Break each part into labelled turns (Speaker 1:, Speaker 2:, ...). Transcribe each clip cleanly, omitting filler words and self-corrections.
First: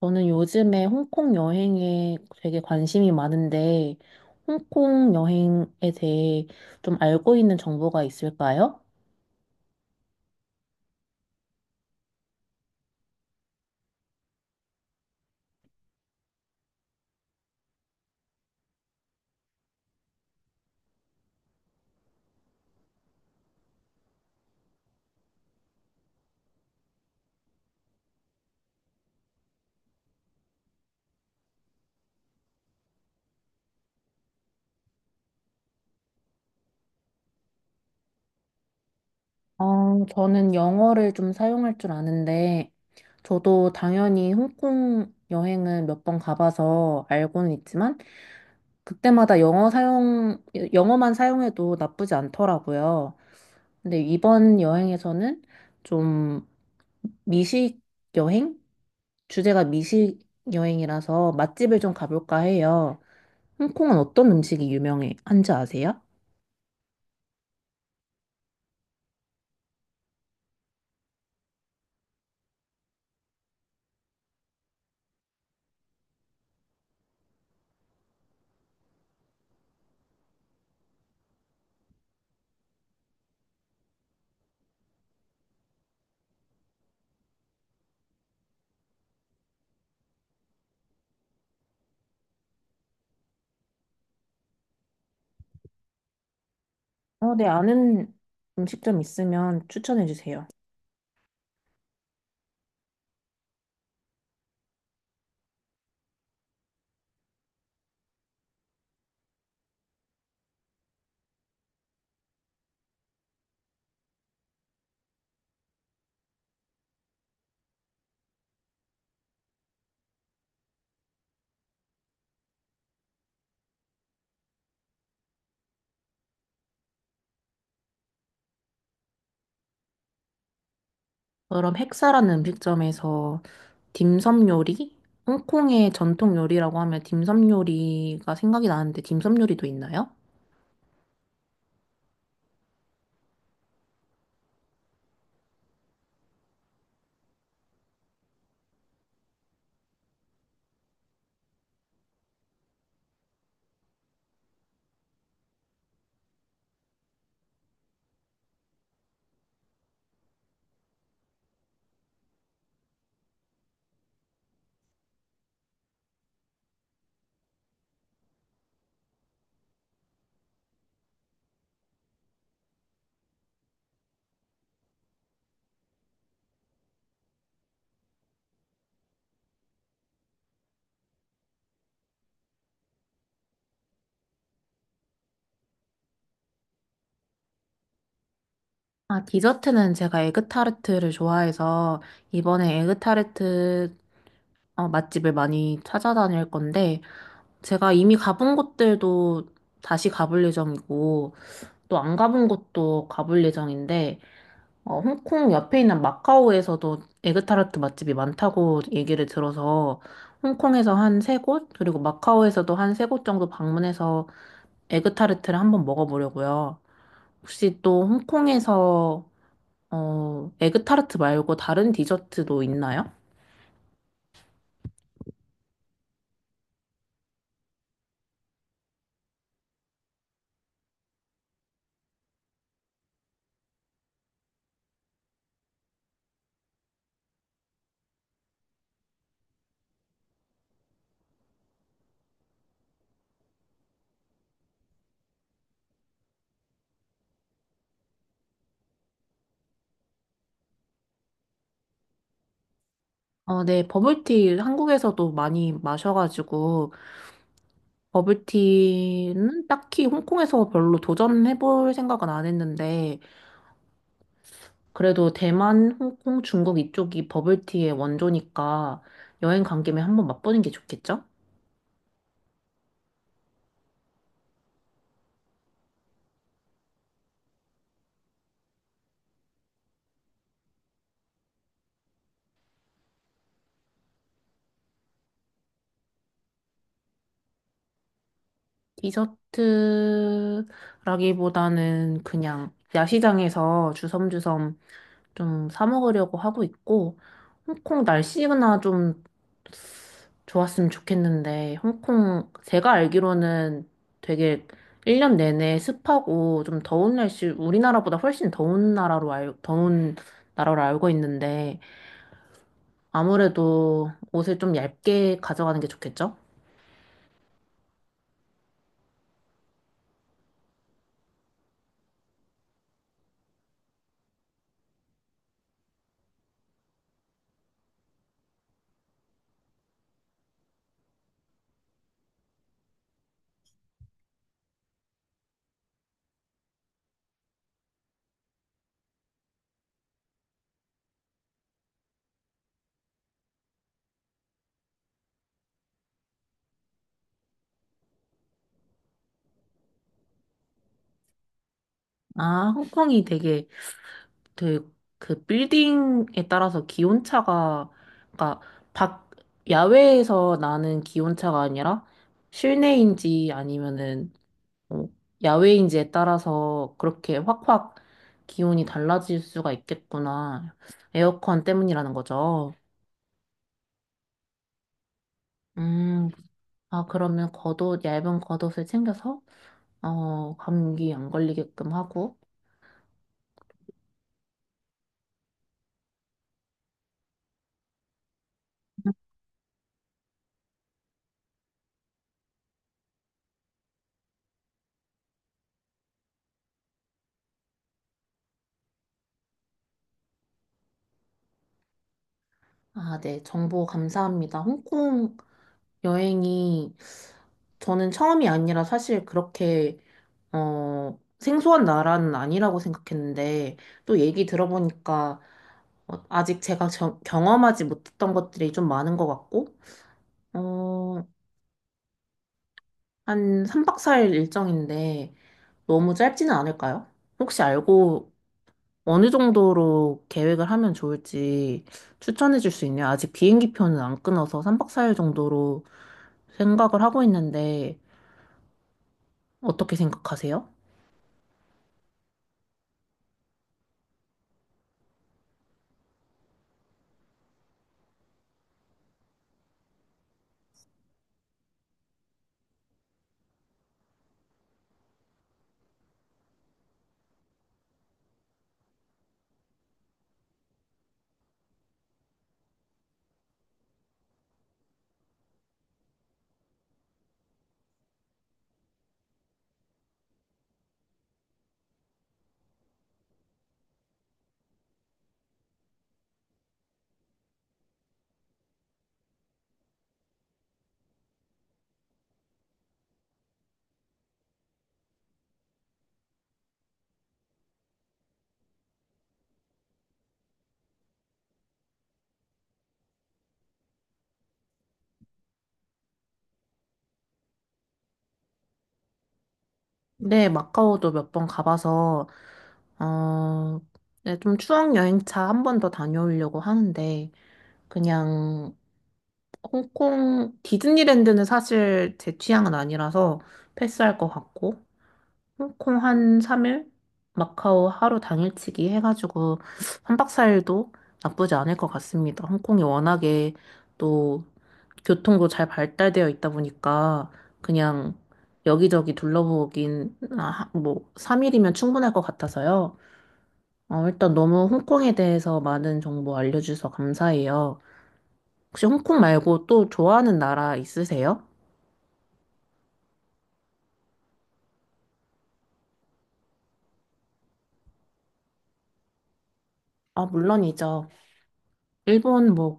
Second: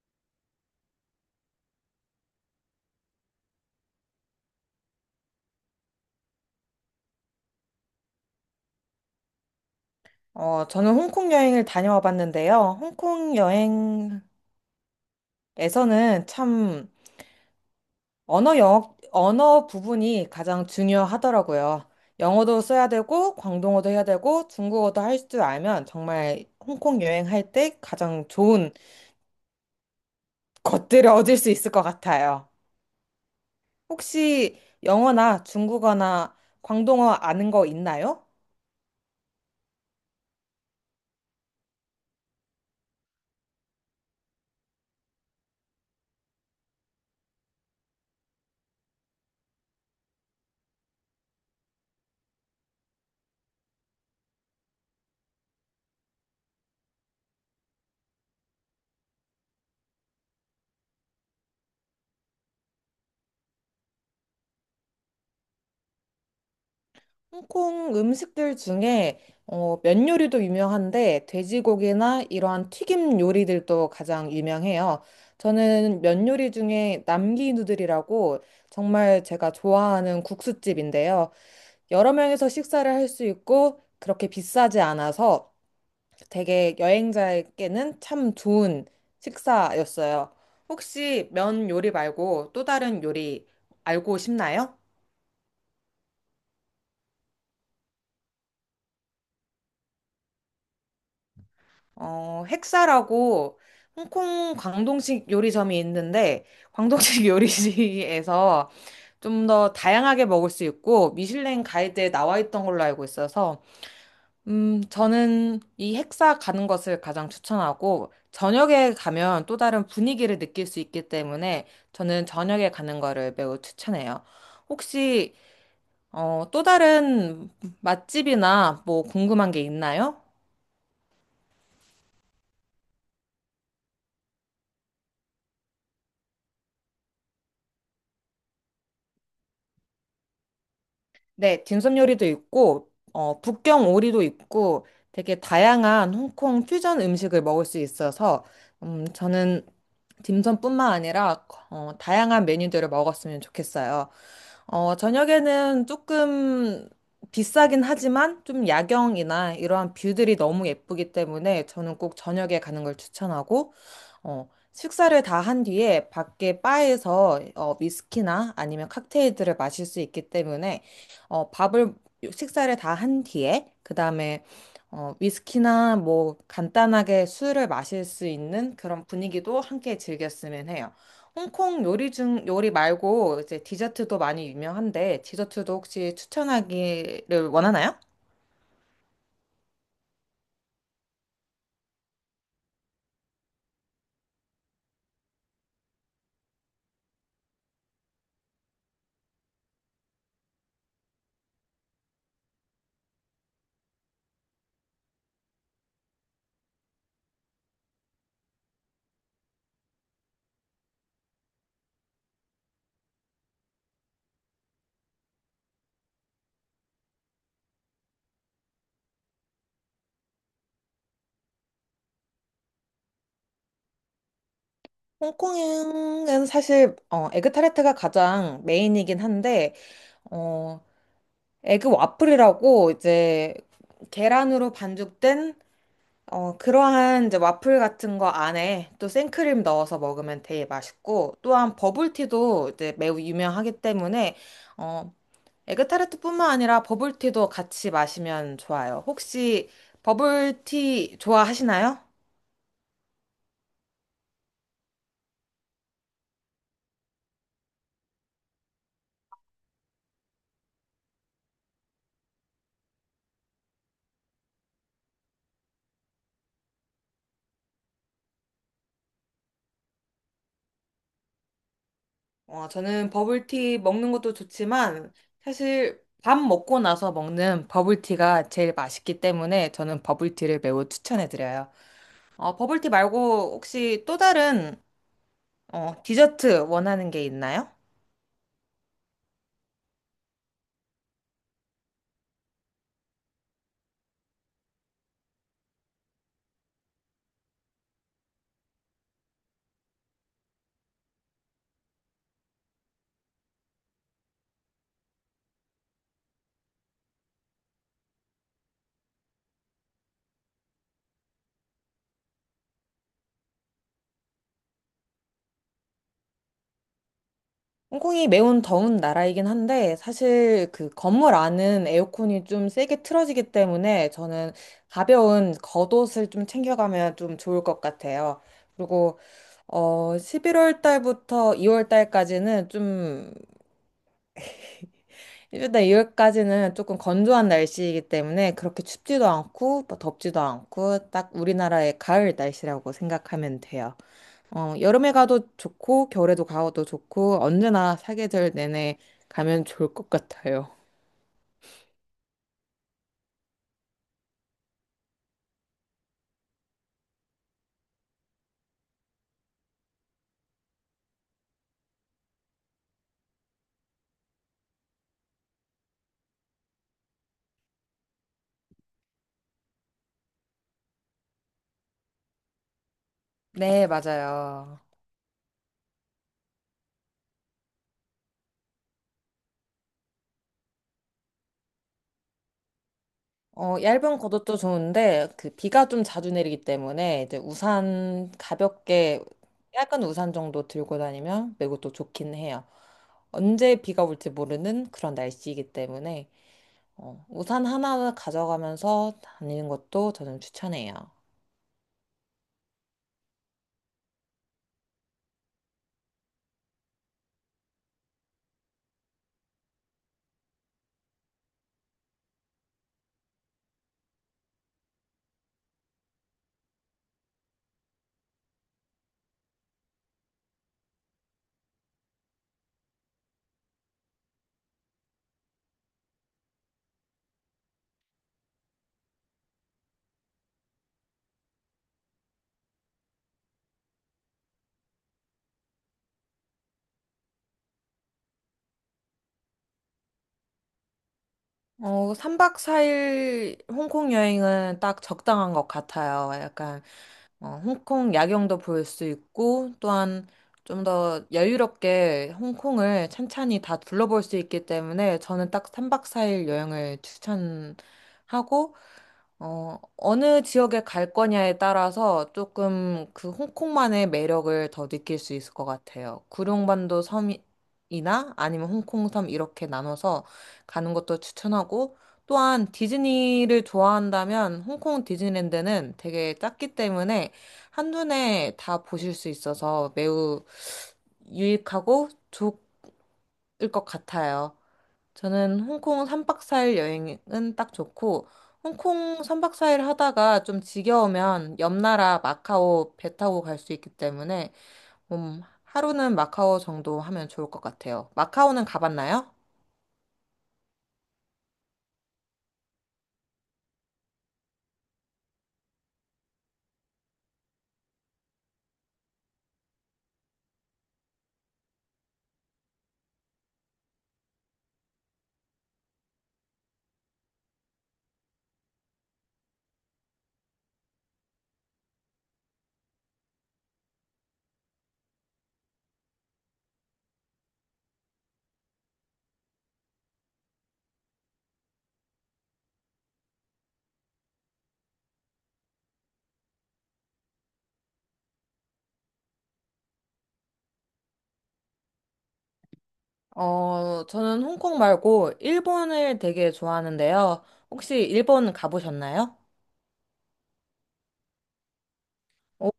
Speaker 1: 저는 요즘에 홍콩 여행에 되게 관심이 많은데, 홍콩 여행에 대해 좀 알고 있는 정보가 있을까요?
Speaker 2: 저는 홍콩 여행을 다녀와 봤는데요. 홍콩 여행에서는 참 언어 부분이 가장 중요하더라고요. 영어도 써야 되고, 광동어도 해야 되고, 중국어도 할 줄 알면 정말 홍콩 여행할 때 가장 좋은 것들을 얻을 수 있을 것 같아요. 혹시 영어나 중국어나 광동어 아는 거 있나요?
Speaker 1: 저는 영어를 좀 사용할 줄 아는데, 저도 당연히 홍콩 여행은 몇 번 가봐서 알고는 있지만, 그때마다 영어만 사용해도 나쁘지 않더라고요. 근데 이번 여행에서는 좀 미식 여행? 주제가 미식 여행이라서 맛집을 좀 가볼까 해요. 홍콩은 어떤 음식이 유명한지 아세요?
Speaker 2: 홍콩 음식들 중에 면 요리도 유명한데 돼지고기나 이러한 튀김 요리들도 가장 유명해요. 저는 면 요리 중에 남기 누들이라고 정말 제가 좋아하는 국수집인데요. 여러 명이서 식사를 할 수 있고 그렇게 비싸지 않아서 되게 여행자에게는 참 좋은 식사였어요. 혹시 면 요리 말고 또 다른 요리 알고 싶나요?
Speaker 1: 어, 네, 아는 음식점 있으면 추천해 주세요.
Speaker 2: 핵사라고 홍콩 광동식 요리점이 있는데, 광동식 요리시에서 좀 더 다양하게 먹을 수 있고, 미슐랭 가이드에 나와 있던 걸로 알고 있어서, 저는 이 핵사 가는 것을 가장 추천하고, 저녁에 가면 또 다른 분위기를 느낄 수 있기 때문에, 저는 저녁에 가는 거를 매우 추천해요. 혹시, 또 다른 맛집이나 뭐 궁금한 게 있나요?
Speaker 1: 그럼 핵사라는 음식점에서 딤섬 요리? 홍콩의 전통 요리라고 하면 딤섬 요리가 생각이 나는데 딤섬 요리도 있나요?
Speaker 2: 네, 딤섬 요리도 있고, 북경 오리도 있고, 되게 다양한 홍콩 퓨전 음식을 먹을 수 있어서, 저는 딤섬뿐만 아니라, 다양한 메뉴들을 먹었으면 좋겠어요. 어, 저녁에는 조금 비싸긴 하지만, 좀 야경이나 이러한 뷰들이 너무 예쁘기 때문에, 저는 꼭 저녁에 가는 걸 추천하고, 어, 식사를 다 한 뒤에 밖에 바에서 위스키나 아니면 칵테일들을 마실 수 있기 때문에 어, 밥을 식사를 다 한 뒤에 그다음에 위스키나 뭐 간단하게 술을 마실 수 있는 그런 분위기도 함께 즐겼으면 해요. 홍콩 요리 중 요리 말고 이제 디저트도 많이 유명한데 디저트도 혹시 추천하기를 원하나요?
Speaker 1: 아, 디저트는 제가 에그타르트를 좋아해서 이번에 에그타르트 맛집을 많이 찾아다닐 건데 제가 이미 가본 곳들도 다시 가볼 예정이고, 또 안 가본 곳도 가볼 예정인데, 홍콩 옆에 있는 마카오에서도 에그타르트 맛집이 많다고 얘기를 들어서, 홍콩에서 한 세 곳, 그리고 마카오에서도 한 세 곳 정도 방문해서 에그타르트를 한번 먹어보려고요. 혹시 또 홍콩에서, 에그타르트 말고 다른 디저트도 있나요?
Speaker 2: 홍콩은 사실 에그타르트가 가장 메인이긴 한데 어, 에그 와플이라고 이제 계란으로 반죽된 그러한 이제 와플 같은 거 안에 또 생크림 넣어서 먹으면 되게 맛있고 또한 버블티도 이제 매우 유명하기 때문에 어, 에그타르트뿐만 아니라 버블티도 같이 마시면 좋아요. 혹시 버블티 좋아하시나요?
Speaker 1: 어, 네, 버블티 한국에서도 많이 마셔가지고, 버블티는 딱히 홍콩에서 별로 도전해볼 생각은 안 했는데, 그래도 대만, 홍콩, 중국 이쪽이 버블티의 원조니까 여행 간 김에 한번 맛보는 게 좋겠죠?
Speaker 2: 저는 버블티 먹는 것도 좋지만 사실 밥 먹고 나서 먹는 버블티가 제일 맛있기 때문에 저는 버블티를 매우 추천해드려요. 어, 버블티 말고 혹시 또 다른 디저트 원하는 게 있나요?
Speaker 1: 디저트라기보다는 그냥 야시장에서 주섬주섬 좀 사 먹으려고 하고 있고, 홍콩 날씨나 좀 좋았으면 좋겠는데, 홍콩, 제가 알기로는 되게 1년 내내 습하고 좀 더운 날씨, 우리나라보다 훨씬 더운 더운 나라로 알고 있는데, 아무래도 옷을 좀 얇게 가져가는 게 좋겠죠?
Speaker 2: 홍콩이 매운 더운 나라이긴 한데 사실 그 건물 안은 에어컨이 좀 세게 틀어지기 때문에 저는 가벼운 겉옷을 좀 챙겨가면 좀 좋을 것 같아요. 그리고 어 11월 달부터 2월 달까지는 좀 일단 2월까지는 조금 건조한 날씨이기 때문에 그렇게 춥지도 않고 뭐 덥지도 않고 딱 우리나라의 가을 날씨라고 생각하면 돼요. 어, 여름에 가도 좋고, 겨울에도 가도 좋고, 언제나 사계절 내내 가면 좋을 것 같아요.
Speaker 1: 아, 홍콩이 되게 그, 그 빌딩에 따라서 기온차가, 그러니까 밖, 야외에서 나는 기온차가 아니라 실내인지 아니면은 어, 야외인지에 따라서 그렇게 확확 기온이 달라질 수가 있겠구나. 에어컨 때문이라는 거죠.
Speaker 2: 네, 맞아요.
Speaker 1: 음, 아, 그러면 겉옷, 얇은 겉옷을 챙겨서, 감기 안 걸리게끔 하고.
Speaker 2: 어, 얇은 겉옷도 좋은데, 그 비가 좀 자주 내리기 때문에, 이제 우산 가볍게, 약간 우산 정도 들고 다니면 매우 또 좋긴 해요. 언제 비가 올지 모르는 그런 날씨이기 때문에, 우산 하나 가져가면서 다니는 것도 저는 추천해요.
Speaker 1: 아, 네, 정보 감사합니다. 홍콩 여행이 저는 처음이 아니라 사실 그렇게 생소한 나라는 아니라고 생각했는데, 또 얘기 들어보니까, 아직 제가 경험하지 못했던 것들이 좀 많은 것 같고, 어, 한 3박 4일 일정인데, 너무 짧지는 않을까요? 혹시 알고 어느 정도로 계획을 하면 좋을지 추천해 줄 수 있나요? 아직 비행기 표는 안 끊어서 3박 4일 정도로 생각을 하고 있는데, 어떻게 생각하세요?
Speaker 2: 3박 4일 홍콩 여행은 딱 적당한 것 같아요. 홍콩 야경도 볼 수 있고, 또한 좀 더 여유롭게 홍콩을 찬찬히 다 둘러볼 수 있기 때문에 저는 딱 3박 4일 여행을 추천하고, 어느 지역에 갈 거냐에 따라서 조금 그 홍콩만의 매력을 더 느낄 수 있을 것 같아요. 구룡반도 섬이나 아니면 홍콩섬 이렇게 나눠서 가는 것도 추천하고 또한 디즈니를 좋아한다면 홍콩 디즈니랜드는 되게 작기 때문에 한눈에 다 보실 수 있어서 매우 유익하고 좋을 것 같아요. 저는 홍콩 3박 4일 여행은 딱 좋고, 홍콩 3박 4일 하다가 좀 지겨우면 옆 나라 마카오 배 타고 갈 수 있기 때문에, 하루는 마카오 정도 하면 좋을 것 같아요. 마카오는 가봤나요?
Speaker 1: 네, 마카오도 몇 번 가봐서, 어, 네, 좀 추억 여행차 한 번 더 다녀오려고 하는데, 그냥 홍콩, 디즈니랜드는 사실 제 취향은 아니라서 패스할 것 같고, 홍콩 한 3일? 마카오 하루 당일치기 해가지고 한박사일도 나쁘지 않을 것 같습니다. 홍콩이 워낙에 또 교통도 잘 발달되어 있다 보니까 그냥 여기저기 둘러보긴 아, 뭐 3일이면 충분할 것 같아서요. 일단 너무 홍콩에 대해서 많은 정보 알려주셔서 감사해요. 혹시 홍콩 말고 또 좋아하는 나라 있으세요?
Speaker 2: 저는 홍콩 말고 일본을 되게 좋아하는데요. 혹시 일본 가보셨나요?
Speaker 1: 아, 물론이죠. 일본
Speaker 2: 어,
Speaker 1: 뭐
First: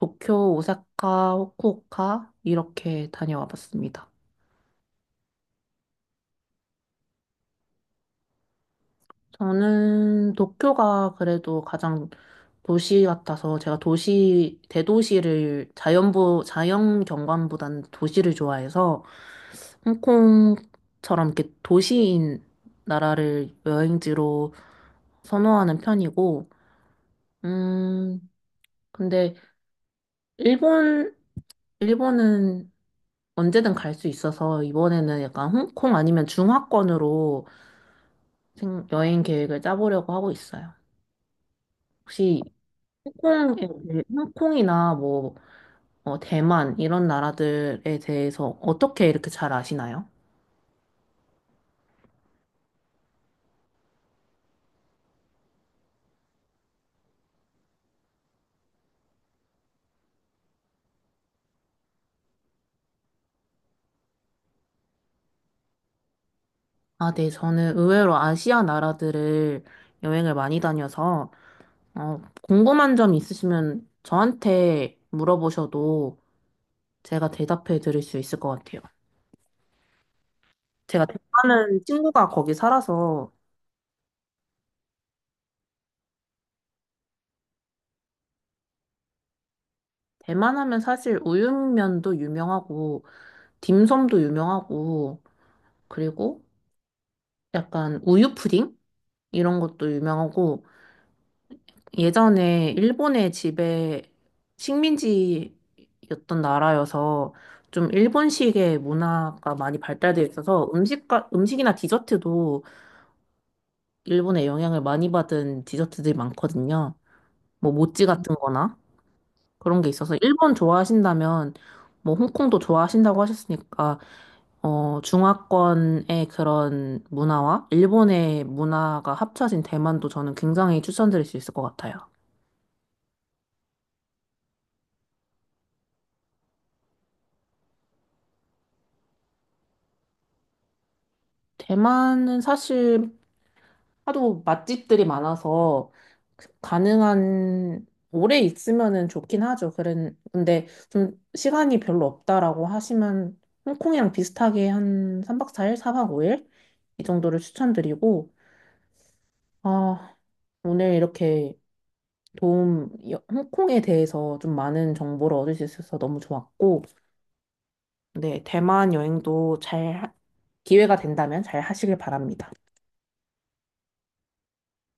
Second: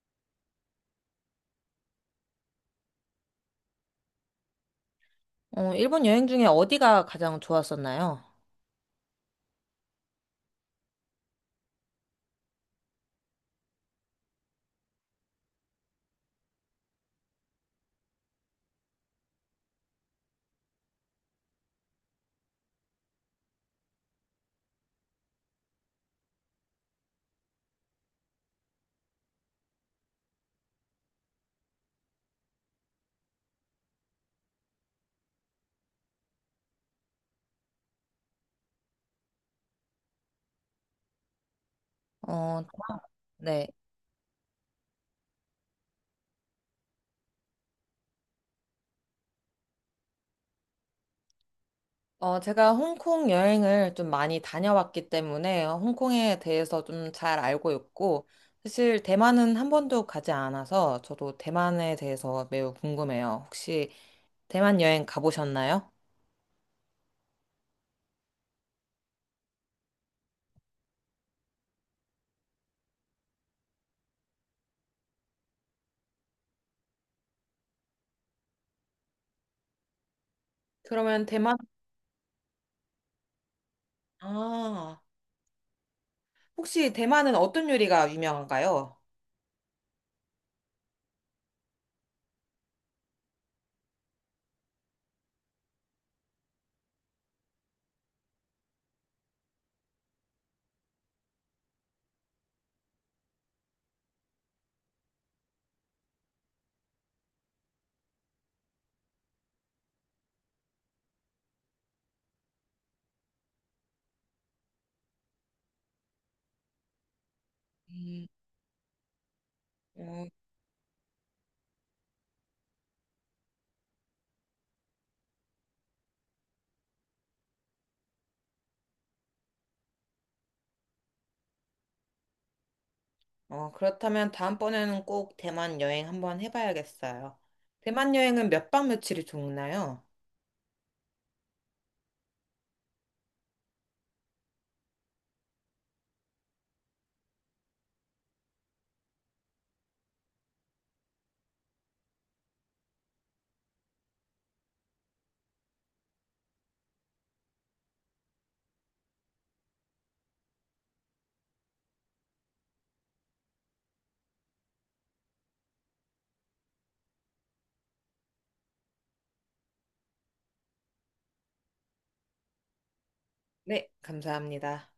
Speaker 1: 도쿄, 오사카, 후쿠오카 이렇게 다녀와 봤습니다.
Speaker 2: 일본 여행 중에 어디가 가장 좋았었나요?
Speaker 1: 저는 도쿄가 그래도 가장 도시 같아서 제가 대도시를 자연 경관보다는 도시를 좋아해서 홍콩처럼 이렇게 도시인 나라를 여행지로 선호하는 편이고, 음, 근데 일본, 일본은 언제든 갈 수 있어서 이번에는 약간 홍콩 아니면 중화권으로 여행 계획을 짜보려고 하고 있어요. 혹시
Speaker 2: 어,
Speaker 1: 홍콩에,
Speaker 2: 네.
Speaker 1: 홍콩이나 뭐 대만 이런 나라들에 대해서 어떻게 이렇게 잘 아시나요?
Speaker 2: 제가 홍콩 여행을 좀 많이 다녀왔기 때문에 홍콩에 대해서 좀 잘 알고 있고, 사실 대만은 한 번도 가지 않아서 저도 대만에 대해서 매우 궁금해요. 혹시 대만 여행 가보셨나요?
Speaker 1: 아, 네, 저는 의외로 아시아 나라들을 여행을 많이 다녀서 궁금한 점 있으시면 저한테 물어보셔도 제가 대답해 드릴 수 있을 것 같아요. 제가
Speaker 2: 그러면 대만,
Speaker 1: 대만은 친구가 거기 살아서
Speaker 2: 아, 혹시 대만은 어떤 요리가 유명한가요?
Speaker 1: 대만 하면 사실 우육면도 유명하고 딤섬도 유명하고 그리고 약간 우유 푸딩? 이런 것도 유명하고 예전에 일본의 집에 식민지였던 나라여서 좀 일본식의 문화가 많이 발달되어 있어서 음식이나 디저트도 일본의 영향을 많이 받은 디저트들이 많거든요. 뭐 모찌
Speaker 2: 음,
Speaker 1: 같은 거나. 그런 게 있어서
Speaker 2: 음,
Speaker 1: 일본 좋아하신다면 뭐 홍콩도 좋아하신다고 하셨으니까 중화권의 그런 문화와 일본의 문화가 합쳐진 대만도 저는 굉장히 추천드릴 수 있을 것 같아요.
Speaker 2: 그렇다면 다음번에는 꼭 대만 여행 한번 해봐야겠어요. 대만 여행은 몇 박 며칠이 좋나요?
Speaker 1: 대만은 사실 하도 맛집들이 많아서 가능한 오래 있으면은 좋긴 하죠. 그런 근데 좀 시간이 별로 없다라고 하시면 홍콩이랑 비슷하게 한 3박 4일, 4박 5일 이 정도를 추천드리고 아, 오늘 이렇게 홍콩에 대해서 좀 많은 정보를 얻을 수 있어서 너무 좋았고, 네, 대만 여행도 기회가 된다면 잘 하시길 바랍니다.
Speaker 2: 네, 감사합니다.